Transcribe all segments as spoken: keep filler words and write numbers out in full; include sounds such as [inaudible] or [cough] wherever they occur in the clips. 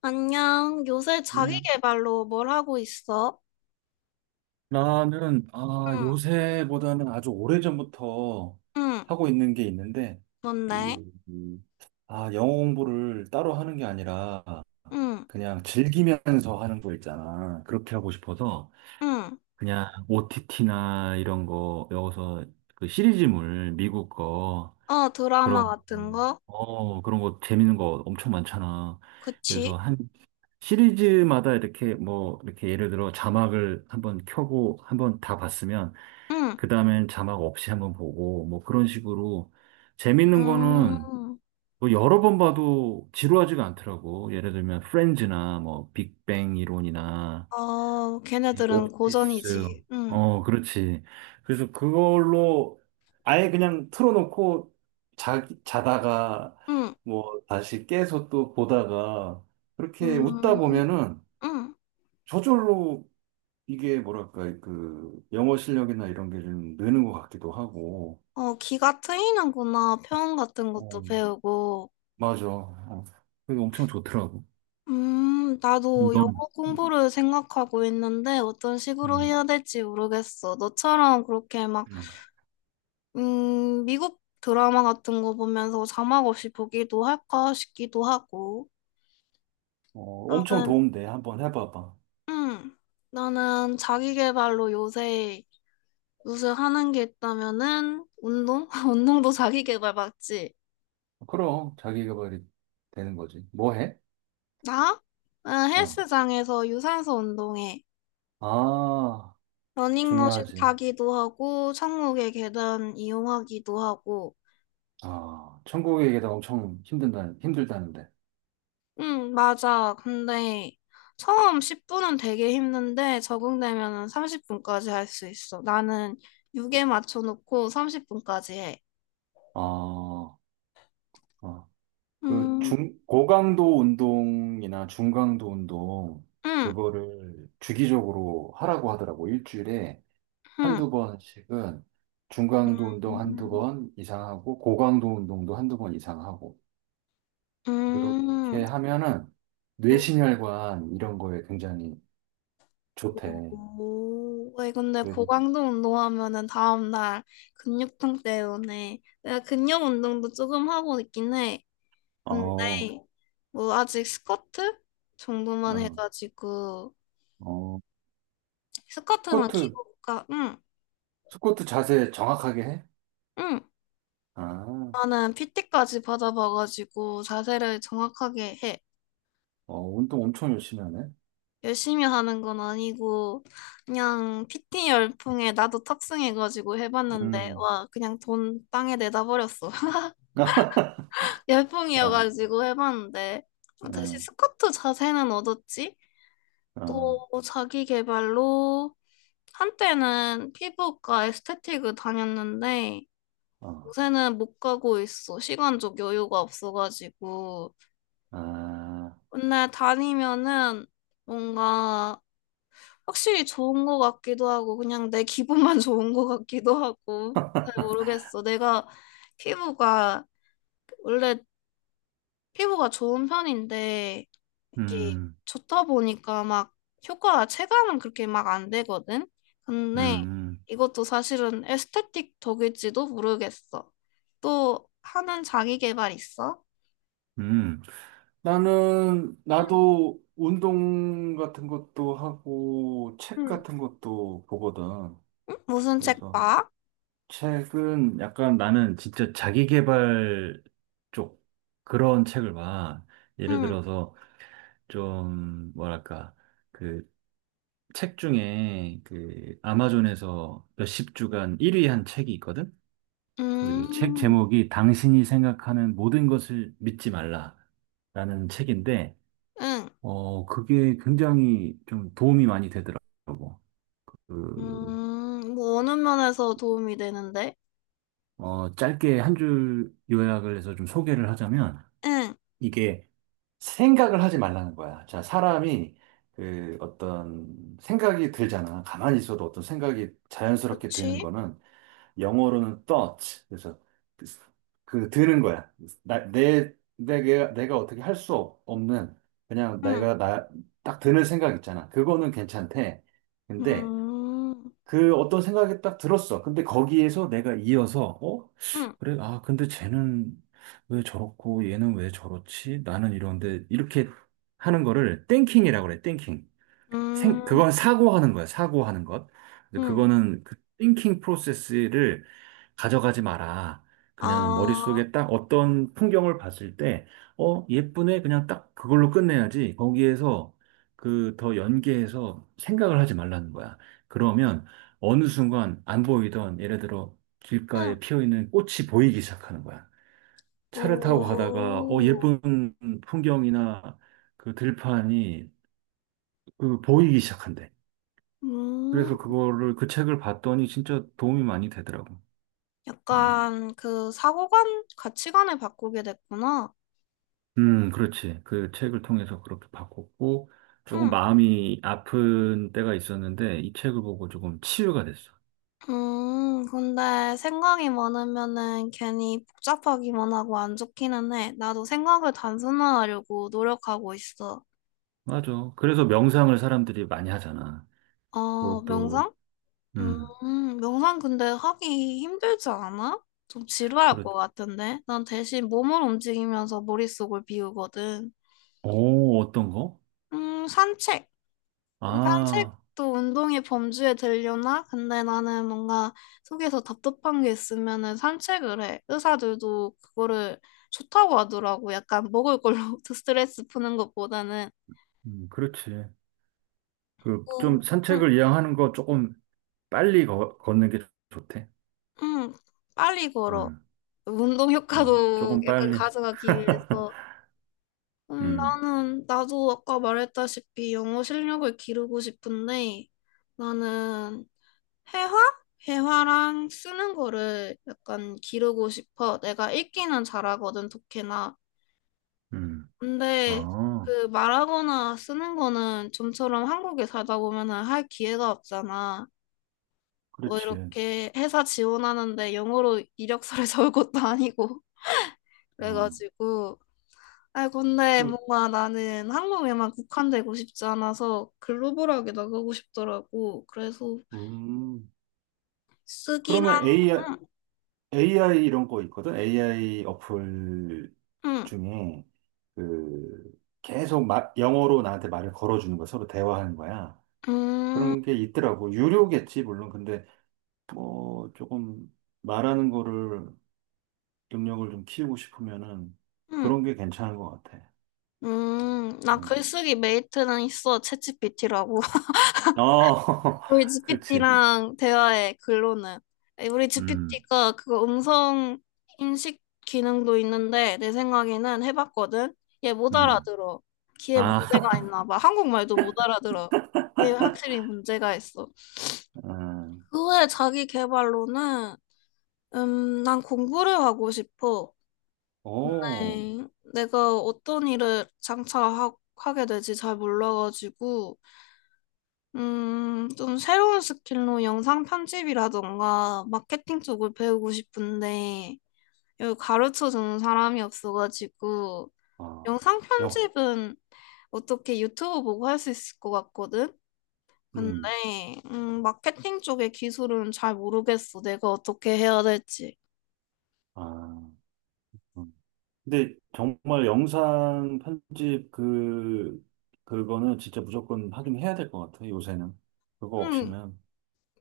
안녕. 요새 자기 그냥 개발로 뭘 하고 있어? 나는 아 응, 요새보다는 아주 오래전부터 응. 하고 있는 게 있는데 뭔데? 그, 음, 아 영어 공부를 따로 하는 게 아니라 응, 그냥 즐기면서 하는 거 있잖아. 그렇게 하고 싶어서 응. 그냥 오티티나 이런 거 여기서 그 시리즈물 미국 거 어, 그런 드라마 거, 같은 거? 어 그런 거 재밌는 거 엄청 많잖아. 그치? 그래서 시리즈마다 이렇게 뭐 이렇게 예를 들어 자막을 한번 켜고 한번 다 봤으면 응. 그 다음엔 자막 없이 한번 보고 뭐 그런 식으로 재밌는 거는 음, 뭐 여러 번 봐도 지루하지가 않더라고. 예를 들면 프렌즈나 뭐 빅뱅 이론이나 어, 이 걔네들은 오피스. 고전이지. 응, 어 그렇지. 그래서 그걸로 아예 그냥 틀어놓고 자 자다가 응, 뭐 다시 깨서 또 보다가 그렇게 웃다 음, 보면은 응. 저절로 이게 뭐랄까, 그, 영어 실력이나 이런 게 좀 느는 것 같기도 하고, 어, 귀가 트이는구나. 표현 같은 어, 것도 배우고. 맞아. 어, 그게 엄청 좋더라고. 음, 나도 영어 넌, 공부를 생각하고 있는데 어떤 식으로 음. 해야 될지 모르겠어. 너처럼 그렇게 막 음. 음, 미국 드라마 같은 거 보면서 자막 없이 보기도 할까 싶기도 하고. 어, 엄청 나는, 도움돼. 한번 해봐봐. 음, 나는 자기 개발로 요새 요새 하는 게 있다면은 운동? [laughs] 운동도 자기 개발 맞지? 그럼, 자기계발이 되는 거지. 뭐 해? 나? 응, 어. 헬스장에서 유산소 운동해. 아, 러닝머신 중요하지. 타기도 하고, 천국의 계단 이용하기도 하고, 아, 천국에계다 엄청 힘든다, 힘들다는데. 응, 맞아. 근데 처음 십 분은 되게 힘든데 적응되면은 삼십 분까지 할 수 있어. 나는 육에 맞춰놓고 삼십 분까지 해. 아, 어. 그 음, 중, 고강도 운동이나 중강도 운동, 응, 그거를 주기적으로 하라고 하더라고. 일주일에 응, 한두 번씩은 중강도 운동 한두 음. 번 이상 하고, 고강도 운동도 한두 번 이상 하고. 그렇게 음. 하면은 음. 뇌신혈관 이런 거에 굉장히 좋대. 오, 왜 근데 그래서, 고강도 운동하면은 다음날 근육통 때문에 내가 근력 운동도 조금 하고 있긴 해. 근데 어, 뭐 아직 스쿼트 정도만 어, 해가지고 어. 스쿼트만 스쿼트, 기구가 응. 스쿼트 자세 정확하게 해? 응, 아, 나는 피티까지 받아봐가지고 자세를 정확하게 해. 어, 운동 엄청 열심히 하네. 열심히 하는 건 아니고 그냥 피티 열풍에 나도 탑승해가지고 해봤는데, 음. 와 그냥 돈 땅에 내다버렸어. [laughs] [laughs] 아, 열풍이어가지고 해봤는데 다시 음. 스쿼트 자세는 얻었지. 어, 또 자기 개발로 한때는 피부과 에스테틱을 다녔는데 어, 요새는 못 가고 있어. 시간적 여유가 없어가지고. 아, 근데 다니면은 뭔가 확실히 좋은 것 같기도 하고 그냥 내 기분만 [laughs] 좋은 것 같기도 하고 잘 모르겠어. 내가 피부가 원래 피부가 좋은 편인데 이게 음, 좋다 보니까 막 효과 체감은 그렇게 막 안 되거든. 근데 음, 이것도 사실은 에스테틱 덕일지도 모르겠어. 또 하는 자기 개발 있어? 음, 나는, 응, 나도 운동 같은 것도 하고, 책 응. 같은 것도 보거든. 무슨 책 그래서, 봐? 책은 약간 나는 진짜 자기개발 쪽 그런 책을 봐. 예를 응. 들어서 좀 뭐랄까 그 책 중에 그 아마존에서 몇십 주간 일 위 한 책이 있거든. 우리 책 음. 제목이 당신이 생각하는 모든 것을 믿지 말라라는 책인데, 응. 어, 그게 굉장히 좀 도움이 많이 되더라고. 그, 음, 뭐 어느 면에서 도움이 되는데? 어, 짧게 한 줄 요약을 해서 좀 소개를 하자면, 응. 이게 생각을 하지 말라는 거야. 자, 사람이 그 어떤 생각이 들잖아. 가만히 있어도 어떤 생각이 자연스럽게 드는 그렇지? 거는 영어로는 touch. 그래서 그, 그 드는 거야. 나, 내, 내가, 내가 어떻게 할 수 없는 그냥 응. 내가 나, 딱 드는 생각 있잖아. 그거는 괜찮대. 근데 음, 그 어떤 생각이 딱 들었어. 근데 거기에서 내가 이어서 어? 응. 그래, 아, 근데 쟤는 왜 저렇고 얘는 왜 저렇지? 나는 이런데 이렇게 하는 거를 땡킹이라고 그래. 땡킹. 생, 음, 그건 사고하는 거야, 사고하는 것. 근데 응. 그거는 그 thinking process를 가져가지 마라. 그냥 아, 머릿속에 딱 어떤 풍경을 봤을 때, 어, 예쁘네. 그냥 딱 그걸로 끝내야지. 거기에서 그 더 연계해서 생각을 하지 말라는 거야. 그러면 어느 순간 안 보이던, 예를 들어 길가에 응. 피어 있는 꽃이 보이기 시작하는 거야. 차를 타고 가다가, 어, 오, 예쁜 풍경이나 그 들판이 그 보이기 시작한대. 음. 그래서 그거를 그 책을 봤더니 진짜 도움이 많이 되더라고. 음, 약간 그 사고관, 가치관을 바꾸게 됐구나. 음, 그렇지. 그 책을 통해서 그렇게 바꿨고 조금 응. 마음이 아픈 때가 있었는데 이 책을 보고 조금 치유가 됐어. 음, 근데 생각이 많으면은 괜히 복잡하기만 하고 안 좋기는 해. 나도 생각을 단순화하려고 노력하고 있어. 맞아. 그래서 명상을 사람들이 많이 하잖아. 어, 그것도 명상? 음, 음, 명상 근데 하기 힘들지 않아? 좀 지루할 그렇. 것 같은데? 난 대신 몸을 움직이면서 머릿속을 비우거든. 오, 어떤 거? 음, 산책. 아, 산책도 운동의 범주에 들려나? 근데 나는 뭔가 속에서 답답한 게 있으면은 산책을 해. 의사들도 그거를 좋다고 하더라고. 약간 먹을 걸로 [laughs] 스트레스 푸는 것보다는. 음, 그렇지. 그 좀 오. 응, 산책을 이왕하는 거 조금 빨리 거, 걷는 게 좋대. 응, 빨리 걸어. 음, 운동 어, 효과도 조금 약간 빨리. 가져가기 위해서. 음, 음, 나는, 나도 아까 말했다시피 영어 실력을 기르고 싶은데, 나는 회화? 회화랑 쓰는 거를 약간 기르고 싶어. 내가 읽기는 잘하거든, 독해나. 음, 근데 아. 그 말하거나 쓰는 거는 좀처럼 한국에 살다 보면은 할 기회가 없잖아. 뭐 그렇지. 이렇게 회사 지원하는데 영어로 이력서를 [laughs] 적을 것도 아니고. 어. 그래가지고. 아, 근데 그, 뭔가 나는 한국에만 국한되고 싶지 않아서 글로벌하게 나가고 싶더라고. 그래서 음. 쓰기랑, 그러면 AI, 응, AI 이런 거 있거든? 에이아이 어플 응, 중에, 그, 계속 마, 영어로 나한테 말을 걸어주는 거야. 서로 대화하는 거야. 응, 그런 게 있더라고. 유료겠지, 물론. 근데, 뭐, 조금 말하는 거를, 능력을 좀 키우고 싶으면은, 응, 그런 게 괜찮은 것 같아. 응. 나 어, 글쓰기 메이트는 있어, 챗지피티라고. [laughs] 어, 우리 [laughs] 그렇지. 지피티랑 대화해, 글로는. 아니, 우리 음, 지피티가 그거 음성 인식 기능도 있는데, 내 생각에는 해봤거든? 얘 못 음. 알아들어. 귀에 아, 문제가 있나 봐. 한국말도 못 알아들어. 얘 확실히 문제가 있어. [laughs] 음. 그 후에 자기 개발로는 음, 난 공부를 하고 싶어. 오. 네, 내가 어떤 일을 장차 하, 하게 될지 잘 몰라가지고 음, 좀 새로운 스킬로 영상 편집이라던가 마케팅 쪽을 배우고 싶은데 여기 가르쳐주는 사람이 없어가지고 아, 영상 역, 편집은 어떻게 유튜브 보고 할 수 있을 것 같거든? 근데 음, 음, 마케팅 쪽의 기술은 잘 모르겠어. 내가 어떻게 해야 될지. 아, 음. 근데 정말 영상 편집 그, 그거는 진짜 무조건 하긴 해야 될 것 같아, 요새는. 그거 음, 없이는,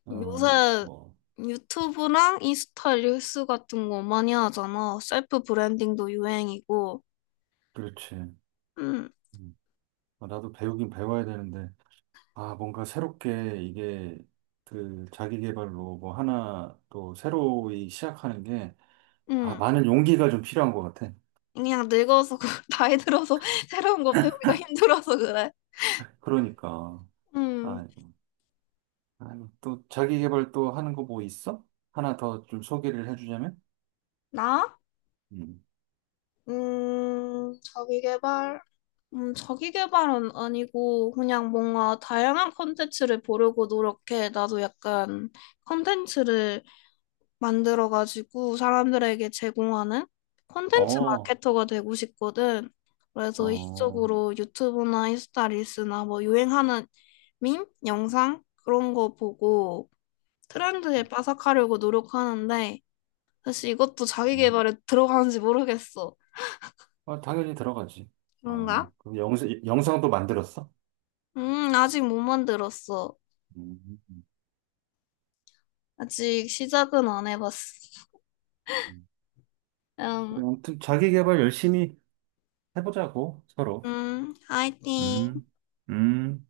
어, 요새 뭐, 유튜브랑 인스타 릴스 같은 거 많이 하잖아. 셀프 브랜딩도 유행이고. 그렇지. 응, 음. 아, 나도 배우긴 배워야 되는데, 아, 뭔가 새롭게 이게 그 자기 개발로 뭐 하나 또 새로이 시작하는 게, 아, 응. 많은 용기가 좀 필요한 것 같아. 그냥 늙어서, 그- [laughs] 나이 들어서 [laughs] 새로운 거 배우기가 힘들어서 그래. 그러니까. 음, 아, 아유, 또 자기 개발 또 하는 거 뭐 있어? 하나 더 좀 소개를 해주자면? 나? 음. 음, 자기계발? 음, 자기계발은 아니고, 그냥 뭔가 다양한 콘텐츠를 보려고 노력해. 나도 약간 콘텐츠를 만들어가지고 사람들에게 제공하는 콘텐츠 어, 마케터가 되고 싶거든. 그래서 어, 이쪽으로 유튜브나 인스타 릴스나 뭐 유행하는 밈, 영상 그런 거 보고 트렌드에 빠삭하려고 노력하는데 사실 이것도 자기 음. 개발에 들어가는지 모르겠어. 아, 당연히 들어가지. 아, 그런가? 그럼 영상, 영상도 만들었어? 음, 아직 못 만들었어. 음, 음, 아직 시작은 안 해봤어. 음. 음, 그럼 아무튼 자기 개발 열심히 해보자고, 서로. 음, 화이팅. 음, 음.